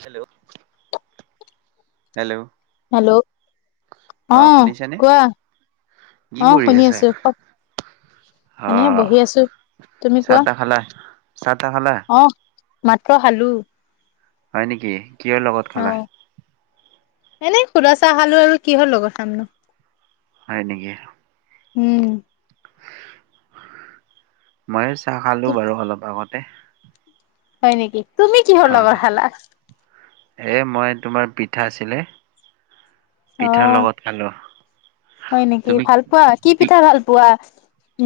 Hello, hello? Hello অ কোৱা কি অ কৰি শুনি আছে আছো অ এনে বহি আছো, তুমি চাহ কোৱা তাহ খালা চাহ তাহ খালা? অ মাত্ৰ খালো। হয় নেকি কিহৰ লগত? অ খালা এনে শুদা চাহ খালো আৰু কিহৰ লগত খাম। হয় নেকি। উম। মইও চাহ খালো বাৰু অলপ আগতে। হয় নেকি, তুমি কিহৰ অ লগত খালা? এ মই তোমাৰ পিঠা আছিলে। পিঠাৰ অ' লগত খালো হয় নেকি, তুমি ভাল পোৱা? কি পি পিঠা ভাল পোৱা?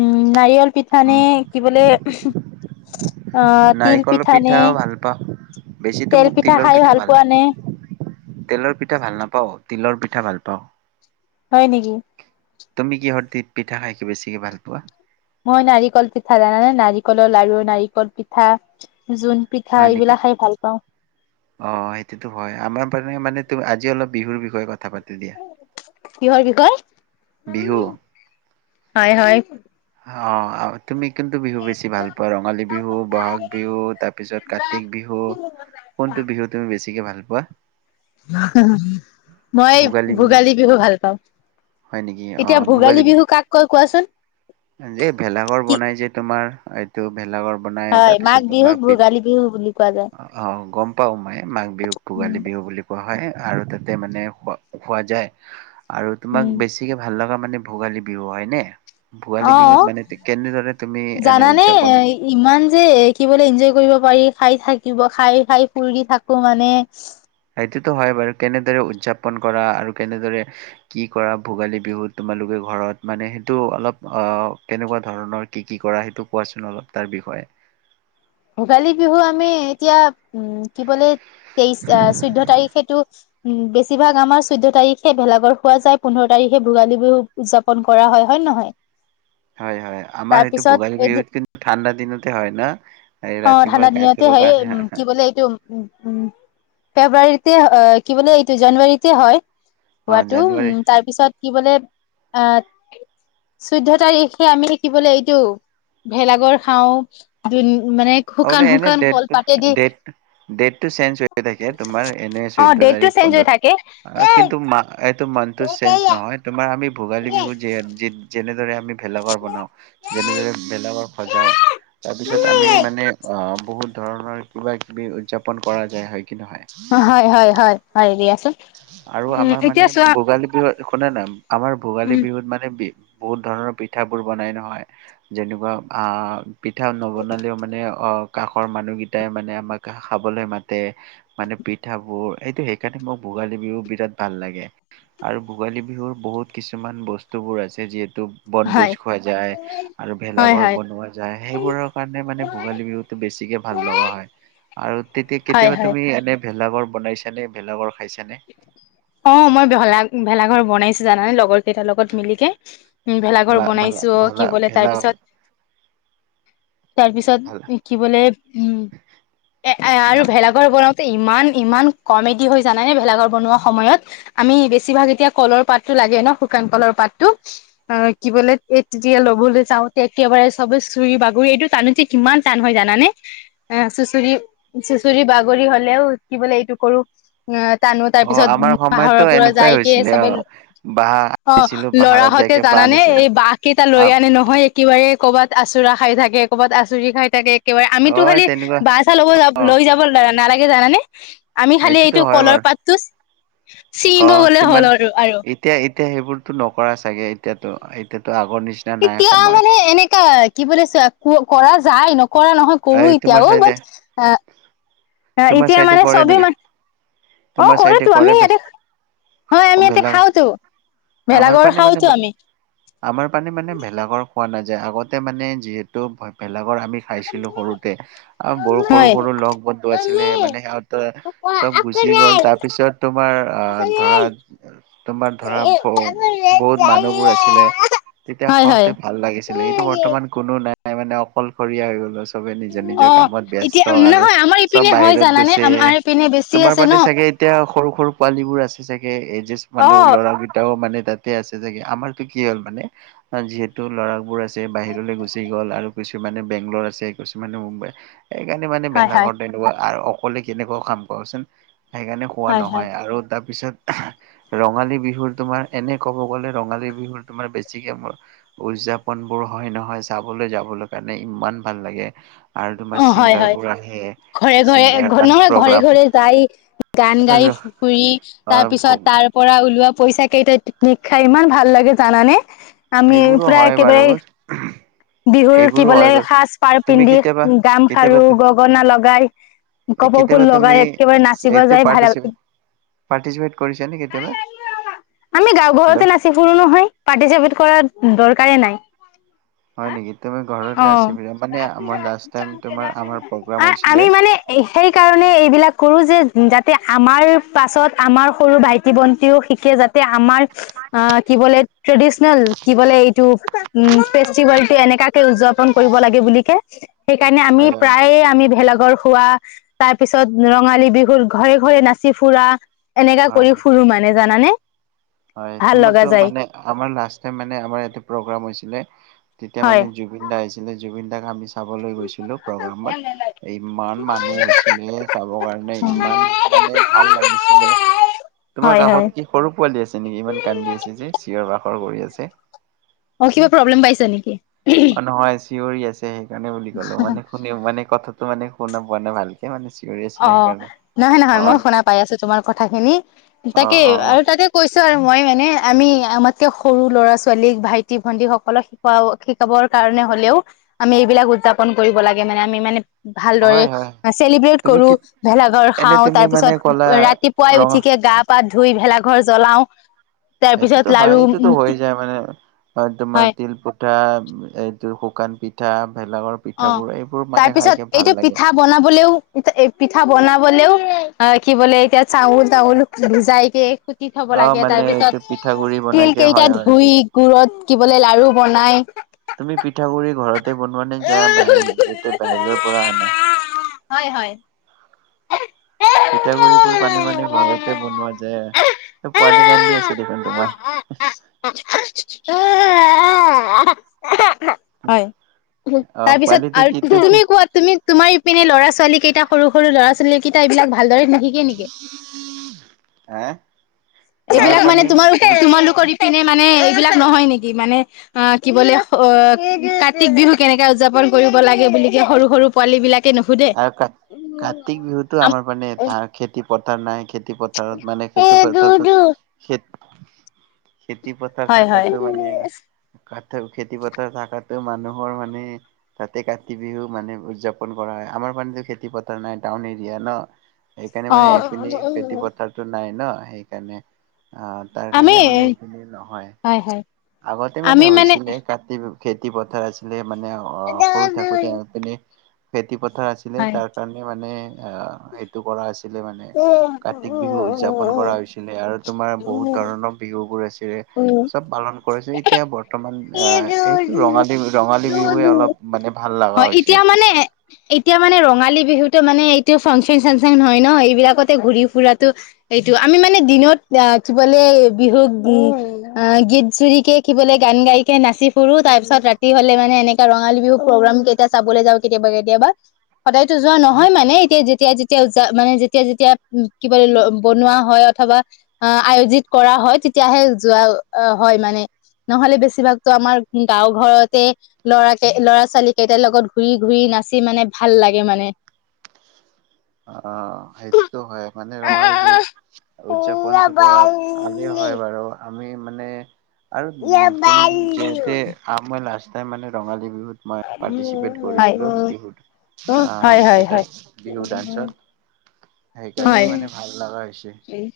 উম নাৰিকল পিঠা নে কি বোলে। অ' তিল নাৰিকলৰ পিঠা নে পিঠাও ভাল পাওঁ বেছিতো তেল মোক পিঠা তিলৰ খাই ভাল পোৱা লাগে নে? তেলৰ পিঠা ভাল নাপাও, তিলৰ পিঠা ভাল পাওঁ। হয় নেকি। তুমি কিহৰ পিঠা খাইকে বেছিকে ভাল পোৱা? মই নাৰিকল পিঠা জানানে নাৰিকলৰ লাৰু, নাৰিকল পিঠা, যোন পিঠা হয় নেকি এইবিলাক খাই ভাল পাওঁ। অ' সেইটোতো হয় আমাৰ মানে মানে আজি অলপ বিহুৰ বিষয়ে কথা পাতো দিয়া। কিহৰ বিহু বিষয়ে, হয় হয়। অ' আ তুমি কোনটো বিহু বেছি ভাল পোৱা, ৰঙালী বিহু, বহাগ বিহু তাৰ পিছত কাতি বিহু? কোনটো বিহু তুমি বেছিকে ভাল পোৱা? মই ভোগালী বিহু ভাল পাওঁ। হয় নেকি অ' ভোগালী বিহু কই কোৱাচোন ভেলাঘৰ কি বনাই যে তোমাৰ, এইটো ভেলাঘৰ। বনাই হয় মাঘ তাৰপিছত তোমাৰ বিহুক পিঠ ভোগালী বিহু বুলি কোৱা যায়। অ' গম পাওঁ মই মাঘ বিহুক ভোগালী উম, বিহু বুলি কোৱা হয় আৰু তাতে মানে খোৱা যায় আৰু তোমাক উম, বেছি গতিকে ভাল লগা মানে ভোগালী বিহু হয়নে? ভোগালী বিহুত অ'। মানে কেনেদৰে তুমি এনে জানানে এ উদযাপন ইমান যে শিকিবলৈ এনজয় কৰিব পাৰি খাই থাকিব খাই খাই ফুৰি থাকিও মানে সেইতো হয় বাৰু কেনেদৰে উদযাপন কৰা আৰু কেনেদৰে কি কৰা ভোগালী বিহুত তোমালোকে ঘৰত মানে সেইটো অলপ অ কেনেকুৱা ধৰণৰ কি কি কৰা সেইটো কোৱাচোন অলপ তাৰ বিষয়ে ভোগালী বিহু আমি এতিয়া উম কি বোলে তেইশ আহ চৈধ্য তাৰিখেটো উম বেছিভাগ আমাৰ চৈধ্য তাৰিখে ভেলাঘৰ খোৱা যায়, পোন্ধৰ তাৰিখে ভোগালী বিহু উদযাপন কৰা হয় নে নহয়? হয় হয়, আমাৰ সেইটোত তাৰপিছত ভোগালী এদিন বিহুত কিন্তু ঠাণ্ডা দিনতে হয় ন। এই অঁ ৰাতিপুৱা ঠাণ্ডা গা দিনতে ধুব হয় কাৰণে উম কি বোলে এইটো উম উম ফেব্ৰুৱাৰীতে কি বুলে এইটো জানুৱাৰীতে হয়। অ' হোৱাটো উম জানুৱাৰী তাৰ পিছত কি বোলে আঁ চৈধ্য তাৰিখে আমি কি বুলে এইটো ভেলাঘৰ খাওঁ। মানে অঁ শুকান এনে শুকান ডেট কলপাতেদি ডেট ডেটটো চেঞ্জ হৈ থাকে তোমাৰ এনে অ চৈধ্য ডেটটো তাৰিখ চেঞ্জ পোন্ধৰ হৈ থাকে কিন্তু মাহটো চেঞ্জ নহয় তোমাৰ আমি ভোগালী বিহুত যি যেনেদৰে আমি ভেলাঘৰ বনাওঁ যেনেদৰে ভেলাঘৰ সজাও তাৰপিছত আমি মানে অঁ বহুত ধৰণৰ কিবা কিবি উদযাপন কৰা যায় হয় কি নহয়। অঁ হয় হয় হয় হয় দিয়াচোন আৰু উম আমাৰ মানে এতিয়া চোৱা ভোগালী বিহুত শুনে না আমাৰ ভোগালী উম বিহুত মানে বি বহুত ধৰণৰ পিঠাবোৰ বনাই নহয় যেনেকুৱা আঁ পিঠা নবনালেও মানে অঁ কাষৰ মানুহকেইটাই মানে আমাক খাবলৈ মাতে, মানে পিঠাবোৰ এইটো সেইকাৰণে মোৰ ভোগালী বিহু বিৰাট ভাল লাগে। আৰু ভোগালী বিহুৰ বহুত কিছুমান বস্তুবোৰ আছে, যিহেতু হয় বনভোজ খোৱা যায়। আৰু হয় ভেলাঘৰ হয় বনোৱা যায়, সেইবোৰৰ কাৰণে মানে ভোগালী বিহুতটো বেছিকে ভাল লগা হয়। আৰু তেতিয়া হয় কেতিয়াবা হয় তুমি এনে ভেলাঘৰ বনাইছানে, ভেলাঘৰ খাইছানে? অঁ মই ভেলা ভেলাঘৰ বনাইছো জানানে লগৰ কেইটাৰ লগত মিলিকে। উম ভেলাঘৰ ভেলা ভেলা বনাইছো ভেলা কি বোলে ভেলা তাইৰ পিছত তাৰ ভালা পিছত কি বোলে উম এ আৰু ভা ভেলা এবাৰ বনাওঁতে ইমান ইমান কমেডি হৈ যা মানে ভেলাৰ বনোৱা সময়ত আমি বেছিভাগ এতিয়া কলৰ পাতটো লাগে ন শুকান কলৰ পাতটো। অঁ কি বোলে এই তেতিয়া লবলৈ যাওঁ তেতিয়া একেবাৰে চবে চু চুৰি বাগৰি এইটো টানিতে কিমান টান হয় জানানে? এ চুচৰি চুচৰি বাগৰি হ'লেও কি বোলে এইটো কৰো, অঁ টানো তাৰ অ পিছত আমাৰ সময়তো পাহৰৰ পৰা এনেকুৱাই যাইকে হৈছিলে অ চবে বাঁহ অঁ আনিছিলো পাহাৰত ল'ৰাহঁতে যাইকে বাঁহ জানানে আনিছিলো এই বাঁহ কেইটা লৈ আনে নহয়। কিবা এ ক'ৰবাত আচুৰা খাই থাকে, কৰ'বাত আচৰি খাই থাকে একেবাৰে অ আমিতো খালি তেনেকুৱা বাট চ্ছা লব অ লৈ যাব নালাগে জানে আমি খালি সেইটোতো এইটো হয় বাৰু তাতটো অ ছিঙিব গলে হ'ল তিমান আৰু আৰু এতিয়া এতিয়া সেইবোৰতো নকৰা চাগে, এতিয়াতো এতিয়াতো আগৰ নিচি এতিয়া মানে এনেকা কি বুলিছ ক কৰা যায় নকৰা নহয়। এই কৰো তোমাৰ এতিয়াও চাইডে বাট তোমাৰ এতিয়া চাইডে মানে কৰে চবে নেকি মান অঁ তোমাৰ চাইডে কৰোতো কৰে আমি ভে ইয়াতে হয়, আমি ইয়াতে ভেলা খাওতো আমাৰ ভেলাঘৰ পানে মানে খাওতো আমি। আমাৰ পানে মানে ভেলাগৰ খোৱা নাযায়, আগতে মানে যিহেতু ভেলাগৰ আমি খাই ছিলো সৰুতে আৰু বহু সৰু হয় সৰু লগ বন্ধু আছিলে মানে সিহঁতৰ চব গুচি গ'ল, তাৰপিছত তোমাৰ আঁহ ধৰা তোমাৰ ধৰা হ, বহুত মানুহবোৰ আছিলে তেতিয়া হয় খাওঁতে হয় ভাল লাগিছিলে কিন্তু বৰ্তমান কোনো নাই মানে অকলশৰীয়া হৈ গ'ল আ চবে নিজৰ অ নিজৰ কামত এতিয়া ব্যস্ত আৰু নহয় আমাৰ চব ইপিনে হয় বাহিৰত জানানে গৈছে। আমাৰ ইপিনে বেছি তোমাৰ আছে ন বাদে চাগে এতিয়া সৰু সৰু পোৱালীবোৰ আছে চাগে এজ অ মানুহ ল'ৰা [unintelligible] তেওঁ মানে তাতে আছে চাগে। আমাৰটো কি হ'ল মানে যিহেতু ল'ৰাবোৰ আছে বাহিৰলৈ গুচি গ'ল আৰু কিছুমানে বেংলৰ আছে। কিছুমানে মুম্বাই, সেইকাৰণে মানে হয় হয় বেলাঘৰ তেনেকুৱা আৰু অকলে কেনেকুৱা কাম কৰচোন। সেইকাৰণে খোৱা হয় হয় নহয় আৰু তাৰপিছত ৰঙালী বিহু তোমাৰ এনে ক'ব গ'লে ৰঙালী বিহুৰ তোমাৰ বেছিকে মোৰ উদযাপনবোৰ হয় নহয় চাবলৈ যাবলৈ কাৰণে ইমান ভাল লাগে। আৰু অ তোমাৰ হয় হয় ছিংগাৰবোৰ আহে। ঘৰে ঘৰে ছিংগাৰ আৰু নহয় ঘৰে প্ৰগ্ৰাম ঘৰে যায় গান গাই ফুৰি তাৰপিছত তাৰ পৰা ওলোৱা পইচা কেইটাক পিকনিক খাই ইমান ভাল লাগে জানানে? আমি সেইবোৰো প্ৰায় হয় বাৰু একেবাৰে বিহুৰ কি সেইবোৰো বোলে হয় বাৰু সাজ পাৰ তুমি পিন্ধি কেতিয়াবা গামখাৰু কেতিয়াবা গগনা লগাই কপৰবোৰ কেতিয়াবা তুমি লগাই একেবাৰে নাচিব যায় ভাল [unintelligible] পাৰ্টচিপেট কৰিছানে কেতিয়াবা? আমি গাঁও হেল্ল' ঘৰতে নাচি ফুৰো নহয়, পাৰ্টিচিপেট কৰাৰ দৰকাৰে নাই। হয় নেকি, তুমি ঘৰতে অ নাচি মানে আমাৰ লাষ্ট টাইম তোমাৰ আমাৰ প্ৰগ্ৰাম আমি হৈছিলে মানে সেইকাৰণে এইবিলাক কৰোঁ যে যাতে আমাৰ পাছত আমাৰ সৰু ভাইটি ভণ্টিও শিকে যাত তে আমাৰ আ, কি বোলে ট্ৰেডিচনেল কি বলে এইটো উ, ফেষ্টিভেলটো এনেকা উদযাপন কৰিব লাগে বুলিকে সেইকাৰণে আমি হয় হয় প্ৰায়ে আমি ভেলাঘৰ খোৱা তাৰপিছত ৰঙালী বিহুত ঘৰে ঘৰে নাচি ফুৰা এনেকা হয় কৰি ফুৰো মানে জানানে। হয়, ভাল লগা তোমাৰটো যায় মানে আমাৰ লাষ্ট টাইম মানে আমাৰ ইয়াতে প্ৰগ্ৰাম হৈছিলে তেতিয়া হয় মানে জো জুবিন দা আহিছিলে জুবিন দাক আমি চাবলৈ গৈছিলোঁ প্ৰগ্ৰামত। ইমান মানুহ হৈছিলে চাবৰ কাৰণে, ইমান মানে ভাল লাগিছিলে। তোমাৰ হয় হয় কাষত কি সৰু পোৱালি আছে নেকি? ইমান কান্দি আছে যে, চিঞৰ বাখৰ কৰি আছে। অ' কিবা প্ৰব্লেম পাইছে নেকি? অ নহয় চিঞৰি আছে সেইকাৰণে বুলি ক'লো, মানে শুনি মানে কথাটো মানে শুনা পোৱা নাই ভাল কে মানে চিঞৰি আছিলে অ' সেইকাৰণে নহয় অ নহয় মই শুনা পাই আছোঁ তোমাৰ কথাখিনি। অ তাকে অ আৰু তাকে কৈছোঁ আৰু মই মানে আমি আমাতকে সৰু ল'ৰা ছোৱালীক, ভাইটি ভন্টি সকলক খোৱাও শিকাবৰ কাৰণে হ'লেও আমি এইবিলাক উদযাপন কৰিব লাগে মানে আমি মানে ভালদৰে হয় হয় চেলিব্ৰেট তুমি কৰোঁ, কি ভেলাঘৰ এনে খাওঁ তুমি মানে ক'লা তাৰপিছত ৰাতিপুৱাই ৰঙা উঠিকে গা পা ধুই ভেলাঘৰ জ্বলাও। তাৰ পিছত এইটোতো লাৰু হয়, এইটোতো হৈ যায় মানে হয় তোমাৰ তিল পুঠা, এইটো শুকান পিঠা ভেলাঘৰ অ পিঠাবোৰ এইবোৰ তাৰ মানে পিছত খাইকে এইটো ভাল লাগে। পিঠা বনাবলেও ইতা পিঠা বনাবলেও আ, কি বোলে এতিয়া চাউল তাউল ভিজাইকে দি থ'ব অ লাগে মানে তাৰপিছত এইটো পিঠাগুৰি বনাইকে তিলকেইটা হয় হয় ধুই গুুৰত কি বোলে লাৰু বনাই। তুমি পিঠাগুড়ি ঘৰতে বনোৱা নে যা, বা যিটো বাহিৰৰ পৰা আনা। হয় হয়। পিঠাগুৰিবোৰ বানী বানী ঘৰতে বনোৱা যায়। এ পোৱালি কান্দি আছে দেখোন তোমাৰ। আ আ আ, হয়, অ তাৰপিছত পোৱালিটো কি আৰু তুমি কোৱা, তুমি- তোমাৰ ইপিনে ল'ৰা ছোৱালী কেইটা সৰু সৰু ল'ৰা ছোৱালী কেইটা এইবিলাক ভালদৰে নিহি- হেঁ' এইবিলাক মানে তোমাৰ তোমালোকৰ ইপিনে মানে এইবিলাক নহয় নেকি? মানে- অঁ কি বোলে অ কাতি বিহু কেনেকে উদযাপন কৰিব লাগে বুলি কে সৰু সৰু- পোৱালী বিলাকে নুসোধে। কাতিক বিহুতো আমাৰ মানে ধান খেতি পথাৰ নাই খেতি পথাৰত মানে খেতি পথাৰটো খেত- খেতি পথাৰ হয় হয় থাকাটো মানে- কাতল খেতি পথাৰ থকাতোৱে মানুহৰ মানে- তাতে কাতি বিহু মানে উদযাপন কৰা হয়। আমাৰ মানে খেতি পথাৰ নাই টাউন এৰিয়া ন' সেইকাৰণে অ মানে এইপিনে খেতি পথাৰ- টো নাই ন সেইকাৰণে, অঁ তাৰ আমি কাৰণে মানে এইখিনি নহয়। হয় হয়। আগতে মানে হৈছিলে কাতি বিয়ো খেতি পথাৰ আছিলে মানে- অঁ' সৰু থাকোতে এপিনে খেতি পথাৰ আছিলে হয় তাৰ কাৰণ- এ মানে অঁ সেইটো কৰা আছিল- লে মানে, কাতি বিহু উদযাপন কৰা হৈছিলে আৰু তোমাৰ বহুত ধৰণৰ- বিহুবোৰ আছিলে। উম' চব পালন কৰিছে। এতিয়া বৰ- ৰ্তমান এ এইটো ৰঙালী বিহু ৰঙালী বিহুৱে অলপ মানে ভাল লগা হয় হৈছে। এতিয়া মানে এতিয়া মানে ৰঙালী বিহুটো মানে এইটো ফাংচন চাংচন হয় ন' এইবিলাকতে ঘূৰি ফুৰাটো- এইটো আমি মানে দিনত আহ কি বোলে বিহুক উম- অঁ' গীত জুৰি কে কি বলে গান গাই- কে নাচি ফুৰো। তাৰ পিছত ৰাতি হলে মানে এনেকা ৰঙালী বিহু প্ৰগ্ৰাম কেইটা চাবলে যাওঁ কেতিয়াবা কেতিয়াবা। সদায়তো যোৱা নহয় মানে, এতিয়া যেতিয়া যেতিয়া যা মানে যেতিয়া যেতিয়া উম কি বুলে ল- বনোৱা হয় অথবা আয়োজিত কৰা হয় তেতিয়াহে যোৱা অ হয় মানে। নহলে বেছিভাগতো আমাৰ গাঁও ঘৰতে- লৰাকে ল'ৰা ছোৱালী কেইটাৰ লগত ঘূৰি ঘূৰি নাচি মানে ভাল লাগে মানে। অঁ' সেইটোতো হয় মানে ৰঙালী বিহুত- উদযাপনটো কৰা ভালে হয় বাৰু। আমি মানে আৰু তুমি যেতেঁ- আৰু মই লাষ্ট টাইম মানে ৰঙালী বিহুত- মই পাৰ্টিচিপেট হয় কৰিছিলো বিহুত। হয় অঁ' হয় এটা হয় বিহু ডান্স- সেইকাৰণে মানে ভাল লাগা হৈছে। উম'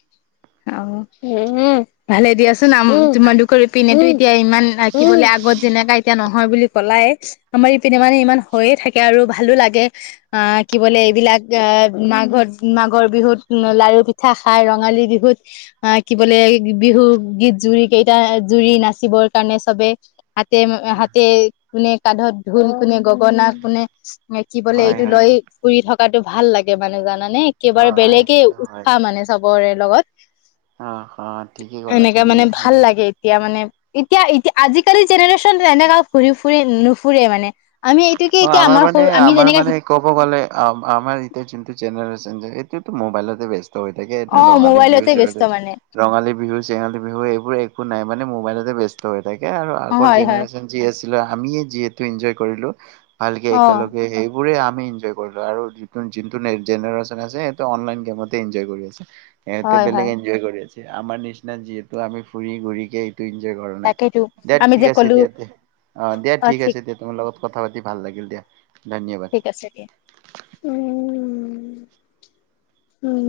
অঁ' ভালে দিয়াচোন আম তোমালোকৰ ইপিনেটো এতিয়া ইমান- থাকিবলে আগত যেনেকাই- এতিয়া নহয় বুলি কলাই, আমাৰ ইপিনে মানে ইমান হৈয়ে থাকে আৰু ভালো লাগে- অঁ' কি বোলে এইবিলাক এহ মাঘত মাঘৰ বিহুত লাৰু পিঠ- ঠা খাই ৰঙালী বিহুত- আঁহ কি বোলে বিহু গীত জুৰি কেইটা জুৰি নাচিবৰ কাৰণে চবে- হাতে হাতে কোনে? কান্ধত ঢোল কোনে? গগনা কোনে? ম কি বলে হয় এইটো হয় লৈ ফুৰি থকাটো ভাল লাগে মানে জানানে? অ একেবাৰে বেলেগে সেইটোতো হয় উৎসাহ মানে চবৰে লগত অ অ ঠিকেই ক'লা এনেকে তুমি মানে ভাল আমি লাগে। এতিয়া মানে এতিয়া এতিয়া আজিকালি জেনেৰেশ্যন তেনেকা ঘুৰি ফুৰি নুফুৰে মানে আমি এইটোকে অ এতিয়া আমাৰ মানে সৰু আমি আমাৰ যেনেকা মানে সিক ক'ব গ'লে আমাৰ এতিয়া যোনটো জেনেৰেশ্চন যে এইটোতো মোবাইলতে ব্যস্ত স্ত হৈ থাকে। এতিয়া অ ৰঙালী বিহু মোবাইলতে চিহু ব্যস্ত লে মানে ৰঙালী বিহু চেঙালী বিহু এইবোৰ একো নাই মানে মোবাইলতে ব্যস্ত হৈ থাকে আৰু আগৰ হয় হয় জেনেৰেশ্যন যি আছিলো। আমিয়ে যিহেতু এনজয় কৰিলো ভালকে অ একেলগে সেই বোৰে আমি এনজয় কৰিলো আৰু যিটো যোনটো জেনেৰেচন আছে। সেইটো অনলাইন গেমতে এনজয় কৰি আছে। সিহঁতে হয় বেলেগ হয় এনজয় কৰি আছে। আমাৰ নিচিনা যিহেতু আমি ফুৰি ঘুৰি কে টো এনজয় কৰা নাই। তাকেইতো দিয়া আমি ঠিক যে আছে। কলো দিয়া অ, দিয়া ঠিক আছে। দিয়া তোমাৰ লগত কথা পাতি ভাল লাগিল দিয়া ধন্যবা সচাকে উম, উম,